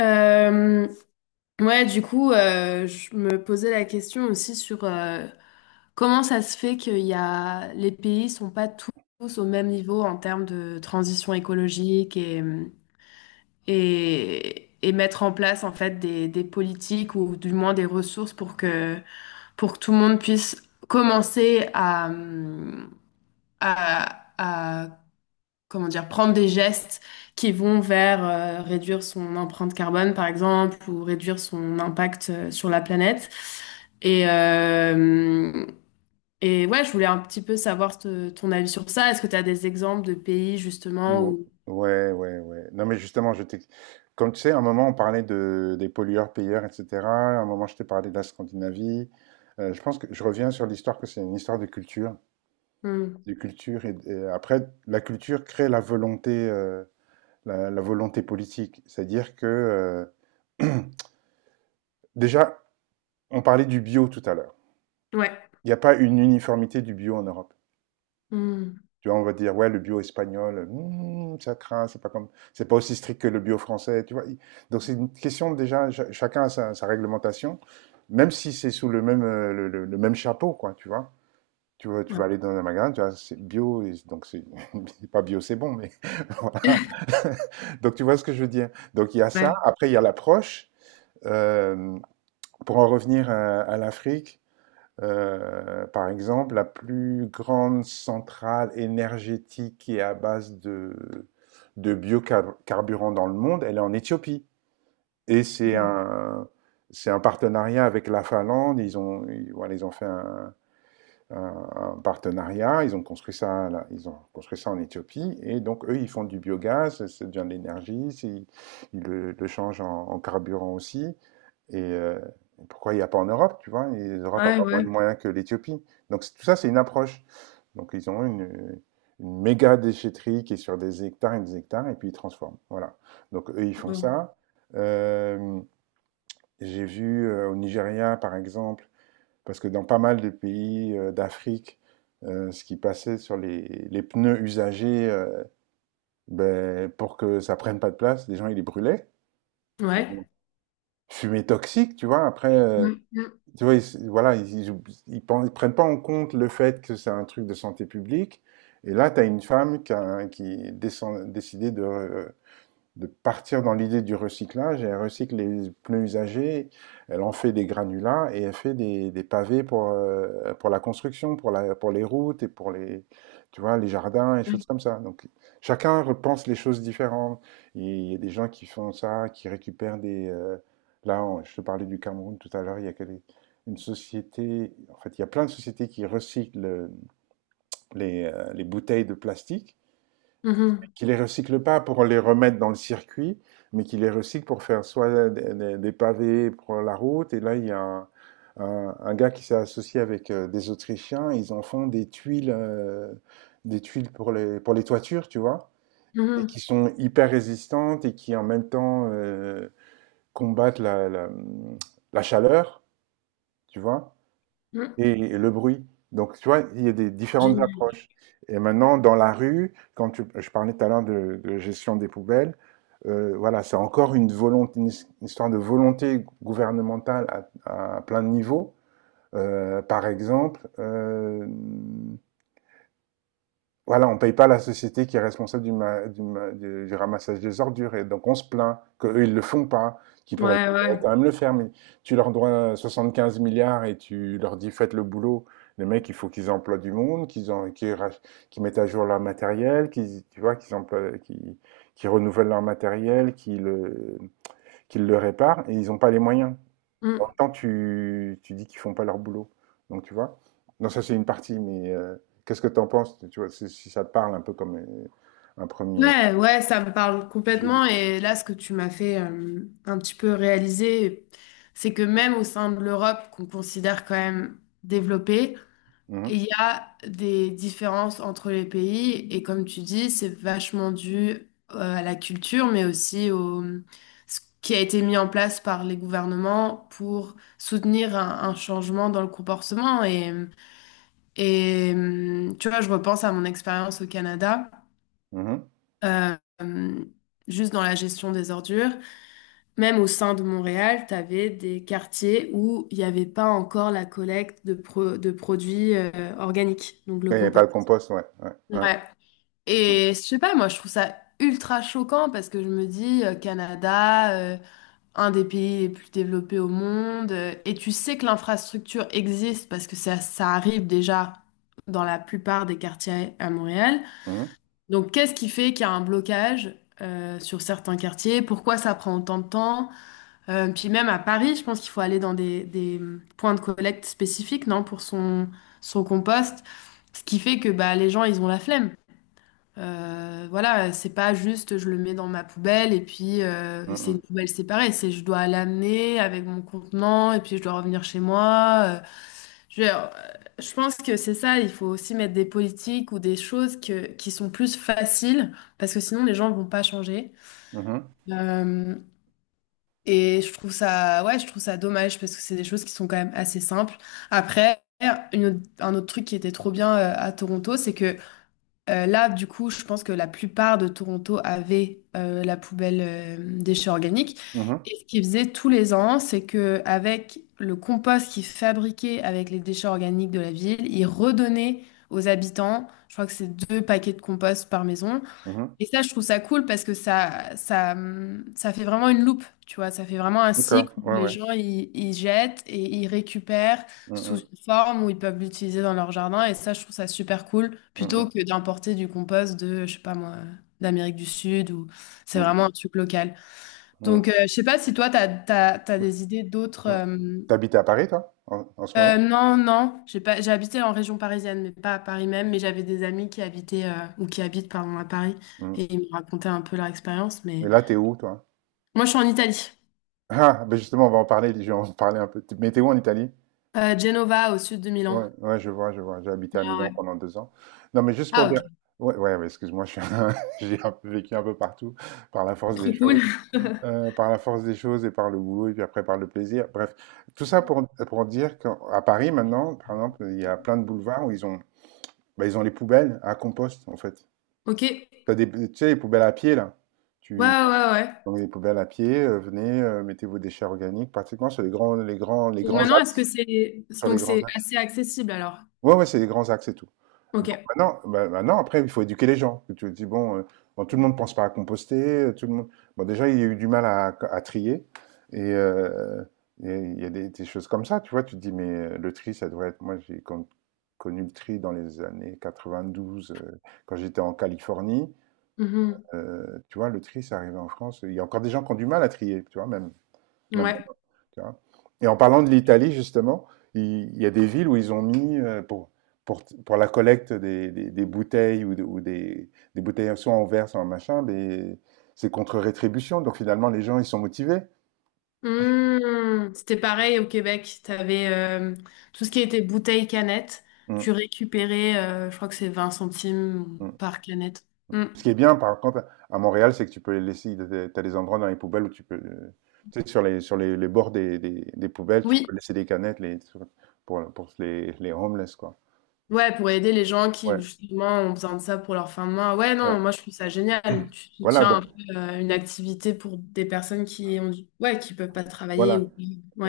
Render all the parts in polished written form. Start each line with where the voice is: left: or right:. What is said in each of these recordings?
left: Euh, ouais, du coup, je me posais la question aussi sur comment ça se fait qu'il y a les pays sont pas tous au même niveau en termes de transition écologique et mettre en place en fait des politiques ou du moins des ressources pour que tout le monde puisse commencer à comment dire, prendre des gestes qui vont vers réduire son empreinte carbone, par exemple, ou réduire son impact sur la planète. Et, euh, et ouais, je voulais un petit peu savoir ton avis sur ça. Est-ce que tu as des exemples de pays, justement,
right: Ou-
left: où...
right: Ouais, ouais, ouais. Non, mais justement, je t'ai. Comme tu sais, à un moment, on parlait des pollueurs-payeurs, etc. À un moment, je t'ai parlé de la Scandinavie. Je pense que je reviens sur l'histoire que c'est une histoire de culture.
left: Hmm.
right: De culture et après, la culture crée la volonté, la volonté politique. C'est-à-dire que, euh, déjà, on parlait du bio tout à l'heure.
left: Ouais.
right: Il n'y a pas une uniformité du bio en Europe.
left: Hmm.
right: Tu vois, on va dire, ouais, le bio espagnol, ça craint, c'est pas aussi strict que le bio français, tu vois. Donc c'est une question déjà, chacun a sa réglementation, même si c'est sous le même, le même chapeau, quoi, tu vois. Tu vois, tu
left: Ouais.
right: vas aller dans un magasin, tu vois, c'est bio, et donc c'est pas bio, c'est bon, mais voilà. Donc tu vois ce que je veux dire. Donc il y a ça.
left: Ouais.
right: Après il y a l'approche. Euh, pour en revenir à l'Afrique, par exemple, la plus grande centrale énergétique qui est à base de biocarburant dans le monde, elle est en Éthiopie. Et c'est un partenariat avec la Finlande. Voilà, ils ont fait un- un partenariat. Ils ont construit ça, là, ils ont construit ça en Éthiopie. Et donc eux, ils font du biogaz. Ça devient de l'énergie. Ils, le changent en carburant aussi. Et pourquoi il n'y a pas en Europe, tu vois? Et l'Europe n'a
left: Ouais,
right: pas moins de
left: ouais.
right: moyens que l'Éthiopie. Donc tout ça, c'est une approche. Donc ils ont une méga déchetterie qui est sur des hectares, et puis ils transforment. Voilà. Donc eux, ils font
left: Bon.
right: ça. Euh, j'ai vu au Nigeria, par exemple, parce que dans pas mal de pays d'Afrique, ce qui passait sur les pneus usagés, ben, pour que ça prenne pas de place, les gens, ils les brûlaient.
left: Ouais.
right: Bon, fumée toxique, tu vois, après,
left: Mm, mm,
right: tu vois, ils, voilà, ils prennent pas en compte le fait que c'est un truc de santé publique. Et là, tu as une femme qui a, qui décide- décidé de partir dans l'idée du recyclage. Et elle recycle les pneus usagés, elle en fait des granulats et elle fait des pavés pour la construction, pour les routes et pour les, tu vois, les jardins et
left: mm.
right: choses comme ça. Donc chacun repense les choses différentes. Il y a des gens qui font ça, qui récupèrent là, je te parlais du Cameroun tout à l'heure, il y a que une société, en fait, il y a plein de sociétés qui recyclent les bouteilles de plastique
left: Mhm,
right: qui les recycle pas pour les remettre dans le circuit, mais qui les recycle pour faire soit pavés pour la route. Et là, il y a un gars qui s'est associé avec des Autrichiens. Ils en font des tuiles pour les toitures, tu vois, et
left: mhm,
right: qui sont hyper résistantes et qui en même temps combattent la, la chaleur, tu vois.
left: mm.
right: Et le bruit. Donc, tu vois, il y a des différentes
left: Génial.
right: approches. Et maintenant, dans la rue, je parlais tout à l'heure de gestion des poubelles, voilà, c'est encore une volonté, une histoire de volonté gouvernementale à plein de niveaux. Par exemple, voilà, on ne paye pas la société qui est responsable du, ma- du ramassage des ordures. Et donc, on se plaint qu'eux, ils ne le font pas, qu'ils pourraient
left: Ouais, ouais.
right: quand même le faire. Mais tu leur dois 75 milliards et tu leur dis, faites le boulot. Les mecs, il faut qu'ils emploient du monde, qu'ils en- qu'ils rach- qu'ils mettent à jour leur matériel, qu'ils, tu vois, qu'ils emploient, qu'ils renouvellent leur matériel, qu'ils le réparent. Et ils n'ont pas les moyens. En même temps, tu dis qu'ils font pas leur boulot. Donc, tu vois. Non, ça, c'est une partie, mais qu'est-ce que tu en penses? Tu vois, si ça te parle un peu comme un premier.
left: Ouais, ouais, ça me parle
right: J'ai
left: complètement.
right: des-.
left: Et là, ce que tu m'as fait un petit peu réaliser, c'est que même au sein de l'Europe, qu'on considère quand même développée,
right: Mhm,
left: il y a des différences entre les pays. Et comme tu dis, c'est vachement dû à la culture, mais aussi au ce qui a été mis en place par les gouvernements pour soutenir un changement dans le comportement. Et, tu vois, je repense à mon expérience au Canada
right: mhm.
left: euh, juste dans la gestion des ordures. Même au sein de Montréal, tu avais des quartiers où il n'y avait pas encore la collecte de produits organiques, donc le
right: Et pas le
left: compost.
right: compost, ouais, ouais, ouais.
left: Ouais. Et je sais pas, moi je trouve ça ultra choquant parce que je me dis, Canada, un des pays les plus développés au monde, et tu sais que l'infrastructure existe parce que ça arrive déjà dans la plupart des quartiers à Montréal.
right: Mhm,
left: Donc, qu'est-ce qui fait qu'il y a un blocage sur certains quartiers? Pourquoi ça prend autant de temps? Puis même à Paris, je pense qu'il faut aller dans des, points de collecte spécifiques, non, pour son compost. Ce qui fait que bah, les gens, ils ont la flemme. Voilà, c'est pas juste je le mets dans ma poubelle et puis c'est
right: mhm,
left: une poubelle séparée. C'est je dois l'amener avec mon contenant et puis je dois revenir chez moi. Je, euh, je pense que c'est ça, il faut aussi mettre des politiques ou des choses qui sont plus faciles, parce que sinon les gens vont pas changer.
right: mhm,
left: Euh, et je trouve ça, ouais, je trouve ça dommage, parce que c'est des choses qui sont quand même assez simples. Après, un autre truc qui était trop bien à Toronto, c'est que là, du coup, je pense que la plupart de Toronto avait la poubelle déchets organiques.
right: mhm,
left: Et ce qu'ils faisaient tous les ans, c'est que avec le compost qu'ils fabriquaient avec les déchets organiques de la ville, ils redonnaient aux habitants, je crois que c'est deux paquets de compost par maison,
right: mhm.
left: et ça, je trouve ça cool parce que ça, ça fait vraiment une loupe, tu vois. Ça fait vraiment un
right: D'accord,
left: cycle où
right: ouais,
left: les
right: ouais.
left: gens, ils jettent et ils récupèrent sous
right: Mhm,
left: une forme où ils peuvent l'utiliser dans leur jardin. Et ça, je trouve ça super cool plutôt
right: mhm,
left: que d'importer du compost de, je sais pas moi, d'Amérique du Sud ou c'est vraiment
right: mhm,
left: un truc local.
right: mhm,
left: Donc, je sais pas si toi, t'as des idées d'autres,
right: mhm.
left: hum,
right: T'habites à Paris, toi, en ce moment?
left: Non, non, j'ai pas, j'ai habité en région parisienne, mais pas à Paris même, mais j'avais des amis qui habitaient, ou qui habitent, pardon, à Paris,
right: Mhm.
left: et ils me racontaient un peu leur expérience, mais
right: Et là, t'es où, toi?
left: moi je suis en Italie.
right: Ah, ben justement, on va en parler, je vais en parler un peu. Mais t'es où en Italie?
left: Genova, au sud de Milan.
right: Ouais, ouais, je vois, je vois. J'ai habité à
left: Ah ouais.
right: Milan pendant 2 ans. Non, mais juste pour
left: Ah
right: dire
left: ok,
right: ouais, ouais, ouais, excuse-moi, je suis un j'ai un peu vécu un peu partout par la force
left: trop
right: des
left: cool.
right: choses, par la force des choses et par le boulot et puis après par le plaisir. Bref, tout ça pour dire qu'à Paris maintenant, par exemple, il y a plein de boulevards où bah, ils ont les poubelles à compost, en fait.
left: Ok, ouais,
right: Tu as des, tu sais, les poubelles à pied là.
left: ouais,
right: Tu
left: ouais. Ouais.
right: Dans les poubelles à pied, venez, mettez vos déchets organiques pratiquement sur les grands les grands les
left: Donc
right: grands
left: maintenant,
right: axes, sur les
left: donc
right: grands
left: c'est
right: axes.
left: assez accessible alors?
right: Ouais, ouais, c'est les grands axes et tout. Donc
left: Ok.
right: maintenant, après, il faut éduquer les gens. Tu te dis, bon, bon, tout le monde ne pense pas à composter, tout le monde bon, déjà, il y a eu du mal à trier et heu et il y a des choses comme ça, tu vois? Tu te dis: «Mais le tri, ça devrait être» moi, j'ai connu le tri dans les années 92, quand j'étais en Californie.
left: Mhm.
right: Tu vois, le tri, c'est arrivé en France. Il y a encore des gens qui ont du mal à trier, tu vois? Même
left: Ouais.
right: tu vois. Et en parlant de l'Italie, justement, il y a des villes où ils ont mis, pour la collecte des bouteilles ou, ou des bouteilles soit en verre, soit en machin, c'est contre rétribution. Donc finalement, les gens, ils sont motivés.
left: Mmh. C'était pareil au Québec. Tu avais tout ce qui était bouteille canette. Tu
right: Mm,
left: récupérais, je crois que c'est 20 centimes
right: mm.
left: par canette. Mmh.
right: Ce qui est bien, par contre, à Montréal, c'est que tu peux les laisser, tu as des endroits dans les poubelles où tu peux, tu sais, sur les bords des poubelles, tu peux
left: Oui,
right: laisser des canettes pour, pour les homeless, quoi.
left: ouais, pour aider les gens qui
right: Ouais,
left: justement ont besoin de ça pour leur fin de mois. Ouais, non,
right: ouais.
left: moi je trouve ça génial. Tu
right: Voilà,
left: soutiens
right: donc,
left: un peu une activité pour des personnes qui ont du... ouais, qui peuvent pas travailler
right: voilà.
left: ou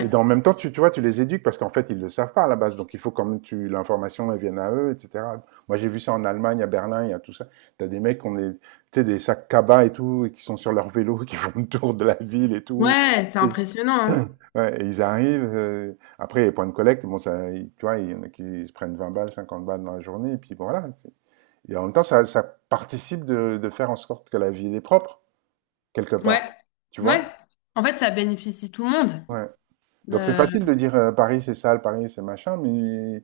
right: Et en même temps, tu vois, tu les éduques parce qu'en fait, ils ne le savent pas à la base. Donc, il faut quand même tu l'information elle vienne à eux, etc. Moi, j'ai vu ça en Allemagne, à Berlin, il y a tout ça. T'as des mecs qui ont des, tu sais, des sacs cabas et tout, et qui sont sur leur vélo, qui font le tour de la ville et tout.
left: Ouais, c'est
right: Et,
left: impressionnant, hein.
right: ouais, et ils arrivent. Après, les points de collecte, bon, ça, tu vois, il y en a qui se prennent 20 balles, 50 balles dans la journée, et puis bon, voilà. Et en même temps, ça participe de faire en sorte que la ville est propre, quelque
left: Ouais.
right: part. Tu
left: Ouais.
right: vois?
left: En fait, ça bénéficie tout le monde.
right: Ouais. Donc c'est
left: Euh,
right: facile de dire Paris c'est sale, Paris c'est machin, mais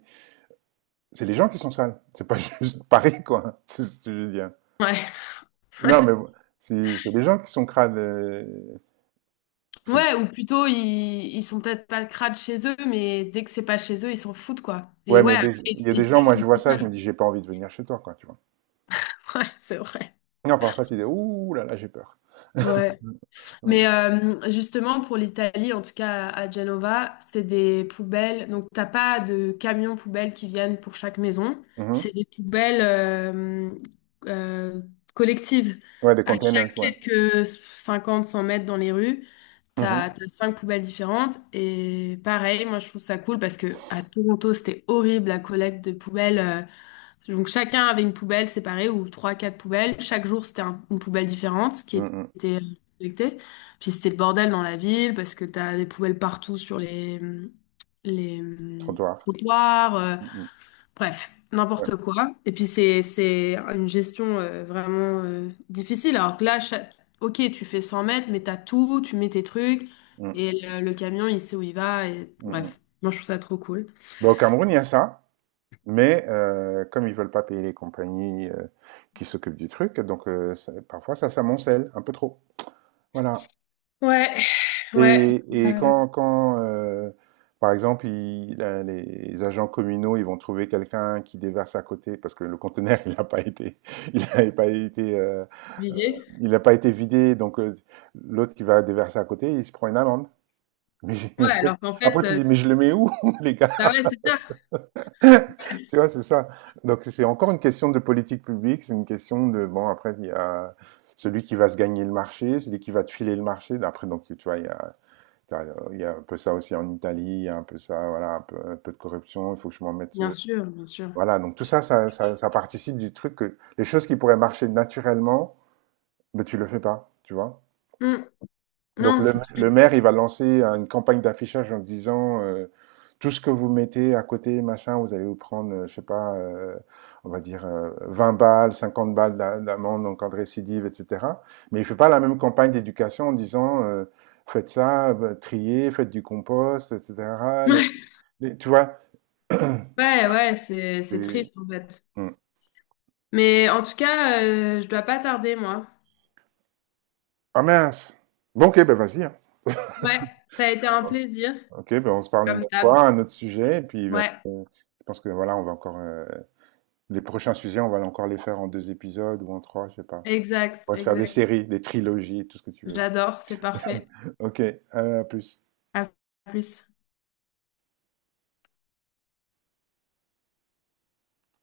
right: c'est les gens qui sont sales. C'est pas juste Paris quoi. C'est ce que je veux dire.
left: ouais.
right: Non mais c'est des gens qui sont crades. Faut dire.
left: Ouais, ou plutôt, ils sont peut-être pas crades chez eux, mais dès que c'est pas chez eux, ils s'en foutent, quoi. Et
right: Ouais
left: ouais,
right: mais
left: après,
right: il y a
left: ils
right: des
left: se
right: gens, moi
left: plaignent
right: je
left: que
right: vois
left: c'est
right: ça,
left: ça.
right: je me dis j'ai pas envie de venir chez toi quoi, tu vois.
left: Ouais, c'est vrai.
right: Non parfois tu dis ouh là là, j'ai peur.
left: Ouais. Mais
right: Mhm.
left: justement, pour l'Italie, en tout cas à Genova, c'est des poubelles. Donc, t'as pas de camions poubelles qui viennent pour chaque maison.
right: Mhm.
left: C'est des poubelles euh, collectives
right: Ouais, des
left: à chaque
right: containers, ouais.
left: quelques 50, 100 mètres dans les rues.
right: Mhm.
left: T'as cinq poubelles différentes et pareil, moi je trouve ça cool parce que à Toronto c'était horrible la collecte de poubelles. Donc chacun avait une poubelle séparée ou trois, quatre poubelles. Chaque jour c'était une poubelle différente qui
right: Mhm.
left: était collectée. Puis c'était le bordel dans la ville parce que t'as des poubelles partout sur les
right: Trottoir.
left: trottoirs.
right: Mhm.
left: Bref,
right: Ouais.
left: n'importe quoi. Et puis c'est une gestion vraiment difficile. Alors que là, ok, tu fais 100 mètres, mais t'as tout, tu mets tes trucs,
right: Mhm.
left: et le camion, il sait où il va. Et...
right: Mhm.
left: Bref, moi, je trouve ça trop cool.
right: Bah, au Cameroun il y a ça. Mais comme ils veulent pas payer les compagnies qui s'occupent du truc, donc parfois ça s'amoncelle un peu trop. Voilà.
left: Ouais,
right: Ouais.
left: ouais,
right: Et quand par exemple, les agents communaux, ils vont trouver quelqu'un qui déverse à côté parce que le conteneur, il n'a pas été, il n'avait pas été,
left: l'idée.
right: il n'a pas été vidé, donc l'autre qui va déverser à côté, il se prend une amende. Mais j'ai-
left: Ouais,
right: après,
left: alors qu'en
right: après,
left: fait,
right: tu dis, mais je le mets où, les gars?
left: bah ouais, c'est ça.
right: Tu vois, c'est ça. Donc, c'est encore une question de politique publique, c'est une question de, bon, après, il y a celui qui va se gagner le marché, celui qui va te filer le marché. Après, donc, tu vois, t'as- il y a un peu ça aussi en Italie, il y a un peu ça, voilà, un peu de corruption, il faut que je m'en mette.
left: Bien sûr, bien sûr.
right: Voilà, donc tout ça, ça participe du truc que les choses qui pourraient marcher naturellement, mais tu le fais pas, tu vois.
left: Hmm.
right: Donc
left: Non,
right: le,
left: c'est dur.
right: le maire, il va lancer une campagne d'affichage en disant tout ce que vous mettez à côté, machin, vous allez vous prendre, je sais pas, on va dire 20 balles, 50 balles d'amende en cas de récidive, etc. Mais il fait pas la même campagne d'éducation en disant faites ça, bah, triez, faites du compost, etc. Les- tu vois
left: Ouais, ouais, ouais, c'est
right: c'est-
left: triste en fait.
right: Hmm.
left: Mais en tout cas, je dois pas tarder, moi.
right: Ah mince, bon, ok, ben vas-y, hein.
left: Ouais, ça a été un plaisir,
right: Ok, ben on se parle une
left: comme
right: autre
left: d'hab.
right: fois, un autre sujet, et puis ben,
left: Ouais.
right: je pense que voilà, on va encore les prochains sujets, on va encore les faire en deux épisodes ou en trois, je sais pas.
left: Exact,
right: On va se faire des
left: exact.
right: séries, des trilogies, tout ce que tu veux.
left: J'adore, c'est parfait.
right: Ok, à plus.
left: À plus.